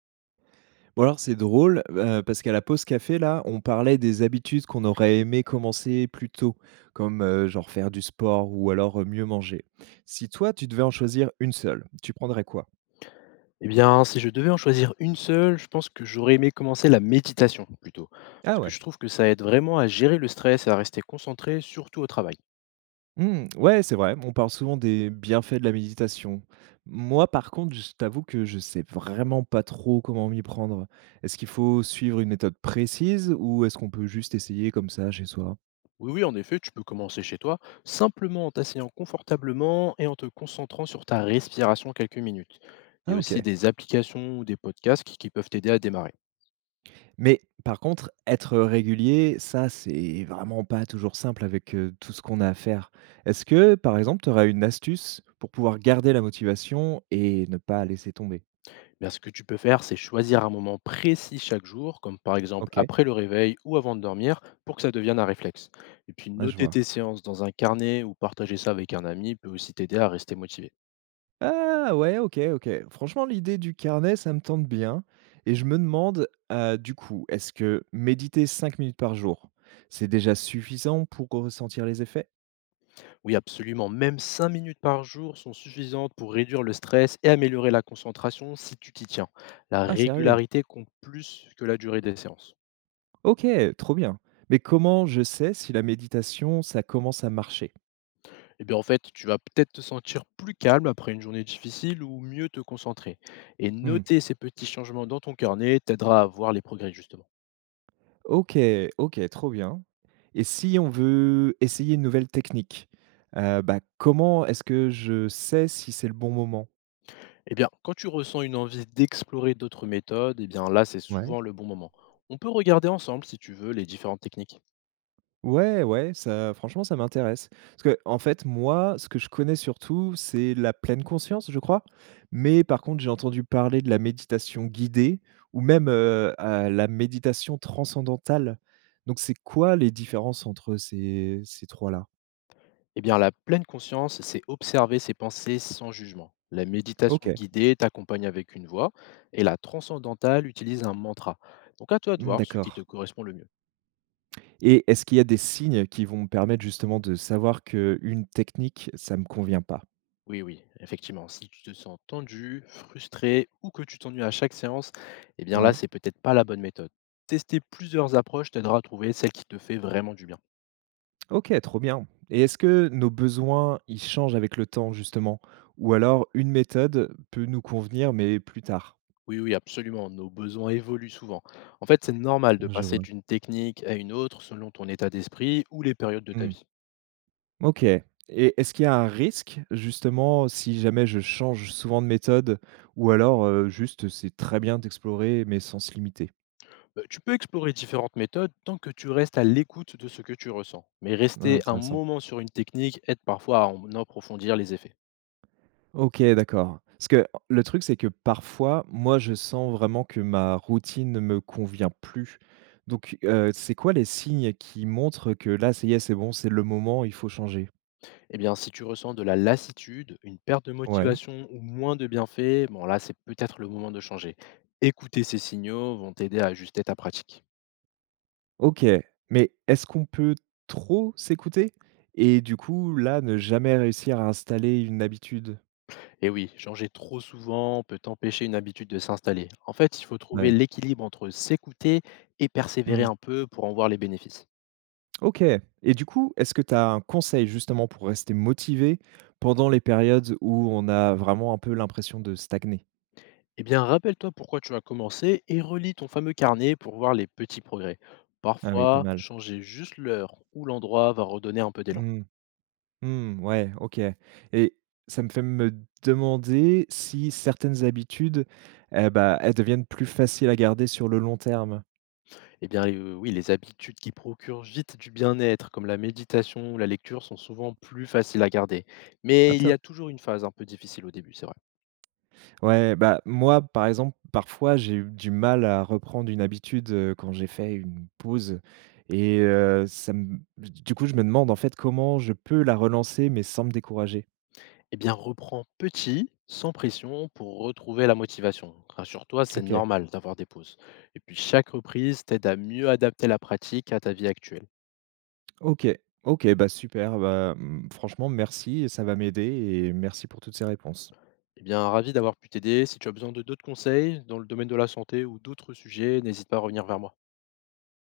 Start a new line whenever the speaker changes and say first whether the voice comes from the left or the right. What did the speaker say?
right: Ou alors c'est drôle, parce qu'à la pause café là, on parlait des habitudes qu'on aurait aimé commencer plus tôt, comme, genre faire du sport ou alors, mieux manger. Si toi, tu devais en choisir une seule, tu prendrais quoi?
left: Eh bien, si je devais en choisir une seule, je pense que j'aurais aimé commencer la méditation plutôt.
right: Ah
left: Parce que
right: ouais.
left: je trouve que ça aide vraiment à gérer le stress et à rester concentré, surtout au travail.
right: Mmh, ouais, c'est vrai, on parle souvent des bienfaits de la méditation. Moi, par contre, je t'avoue que je sais vraiment pas trop comment m'y prendre. Est-ce qu'il faut suivre une méthode précise ou est-ce qu'on peut juste essayer comme ça chez soi?
left: Oui, oui, en effet, tu peux commencer chez toi, simplement en t'asseyant confortablement et en te concentrant sur ta respiration quelques minutes. Il y
right: Ah
left: a aussi
right: OK.
left: des applications ou des podcasts qui peuvent t'aider à démarrer.
right: Mais par contre, être régulier, ça, c'est vraiment pas toujours simple avec, tout ce qu'on a à faire. Est-ce que, par exemple, tu aurais une astuce pour pouvoir garder la motivation et ne pas laisser tomber?
left: Bien, ce que tu peux faire, c'est choisir un moment précis chaque jour, comme par exemple
right: OK,
left: après le réveil ou avant de dormir, pour que ça devienne un réflexe. Et puis
right: ah je
left: noter
right: vois.
left: tes séances dans un carnet ou partager ça avec un ami peut aussi t'aider à rester motivé.
right: Ah ouais, OK, OK. Franchement, l'idée du carnet, ça me tente bien et je me demande, du coup, est-ce que méditer 5 minutes par jour, c'est déjà suffisant pour ressentir les effets?
left: Oui, absolument. Même 5 minutes par jour sont suffisantes pour réduire le stress et améliorer la concentration si tu t'y tiens. La
right: Ah sérieux?
left: régularité compte plus que la durée des séances.
right: OK, trop bien. Mais comment je sais si la méditation, ça commence à marcher?
left: Eh bien, en fait, tu vas peut-être te sentir plus calme après une journée difficile ou mieux te concentrer. Et
right: Mmh.
left: noter ces petits changements dans ton carnet t'aidera à voir les progrès, justement.
right: OK, OK, trop bien et si on veut essayer une nouvelle technique, bah, comment est-ce que je sais si c'est le bon moment?
left: Eh bien, quand tu ressens une envie d'explorer d'autres méthodes, eh bien là, c'est
right: Ouais.
left: souvent le bon moment. On peut regarder ensemble, si tu veux, les différentes techniques.
right: Ouais, ouais, ça franchement, ça m'intéresse. Parce que en fait, moi, ce que je connais surtout, c'est la pleine conscience, je crois, mais par contre, j'ai entendu parler de la méditation guidée ou même, à la méditation transcendantale. Donc c'est quoi les différences entre ces 3 là?
left: Eh bien, la pleine conscience, c'est observer ses pensées sans jugement. La méditation
right: OK,
left: guidée t'accompagne avec une voix et la transcendantale utilise un mantra. Donc, à toi de
right: mmh,
left: voir ce qui te
right: d'accord.
left: correspond le mieux.
right: Et est-ce qu'il y a des signes qui vont me permettre justement de savoir qu'une technique, ça me convient pas?
left: Oui, oui, effectivement. Si tu te sens tendu, frustré ou que tu t'ennuies à chaque séance, eh bien là,
right: Ouais.
left: c'est peut-être pas la bonne méthode. Tester plusieurs approches t'aidera à trouver celle qui te fait vraiment du bien.
right: OK, trop bien. Et est-ce que nos besoins, ils changent avec le temps justement? Ou alors une méthode peut nous convenir, mais plus tard?
left: Oui, oui, absolument. Nos besoins évoluent souvent. En fait, c'est normal de
right: Je
left: passer
right: vois.
left: d'une technique à une autre selon ton état d'esprit ou les périodes de ta
right: Mmh.
left: vie.
right: OK. Et est-ce qu'il y a un risque justement si jamais je change souvent de méthode ou alors, juste c'est très bien d'explorer mais sans se limiter?
left: Tu peux explorer différentes méthodes tant que tu restes à l'écoute de ce que tu ressens. Mais
right: Ah
left: rester un
right: intéressant.
left: moment sur une technique aide parfois à en approfondir les effets.
right: OK, d'accord. Parce que le truc, c'est que parfois, moi, je sens vraiment que ma routine ne me convient plus. Donc, c'est quoi les signes qui montrent que là, ça y est, c'est bon, c'est le moment, il faut changer?
left: Eh bien, si tu ressens de la lassitude, une perte de
right: Ouais,
left: motivation ou moins de bienfaits, bon là, c'est peut-être le moment de changer. Écouter ces signaux vont t'aider à ajuster ta pratique.
right: OK. Mais est-ce qu'on peut trop s'écouter? Et du coup, là, ne jamais réussir à installer une habitude?
left: Et oui, changer trop souvent peut empêcher une habitude de s'installer. En fait, il faut trouver
right: Ouais.
left: l'équilibre entre s'écouter et persévérer
right: Mmh.
left: un peu pour en voir les bénéfices.
right: OK. Et du coup, est-ce que tu as un conseil justement pour rester motivé pendant les périodes où on a vraiment un peu l'impression de stagner?
left: Eh bien, rappelle-toi pourquoi tu as commencé et relis ton fameux carnet pour voir les petits progrès.
right: Ah oui, pas
left: Parfois,
right: mal.
left: changer juste l'heure ou l'endroit va redonner un peu d'élan.
right: Mmh. Mmh, ouais, OK et ça me fait me demander si certaines habitudes, eh bah, elles deviennent plus faciles à garder sur le long terme?
left: Eh bien, oui, les habitudes qui procurent vite du bien-être, comme la méditation ou la lecture, sont souvent plus faciles à garder.
right: Ah
left: Mais il y
right: top.
left: a toujours une phase un peu difficile au début, c'est vrai.
right: Ouais, bah, moi, par exemple, parfois, j'ai eu du mal à reprendre une habitude, quand j'ai fait une pause et ça me du coup, je me demande, en fait, comment je peux la relancer, mais sans me décourager?
left: Eh bien, reprends petit, sans pression, pour retrouver la motivation. Rassure-toi, c'est
right: OK.
left: normal d'avoir des pauses. Et puis, chaque reprise t'aide à mieux adapter la pratique à ta vie actuelle.
right: OK. OK, bah, super, bah, mmh, franchement merci, ça va m'aider et merci pour toutes ces réponses.
left: Eh bien, ravi d'avoir pu t'aider. Si tu as besoin de d'autres conseils dans le domaine de la santé ou d'autres sujets, n'hésite pas à revenir vers moi.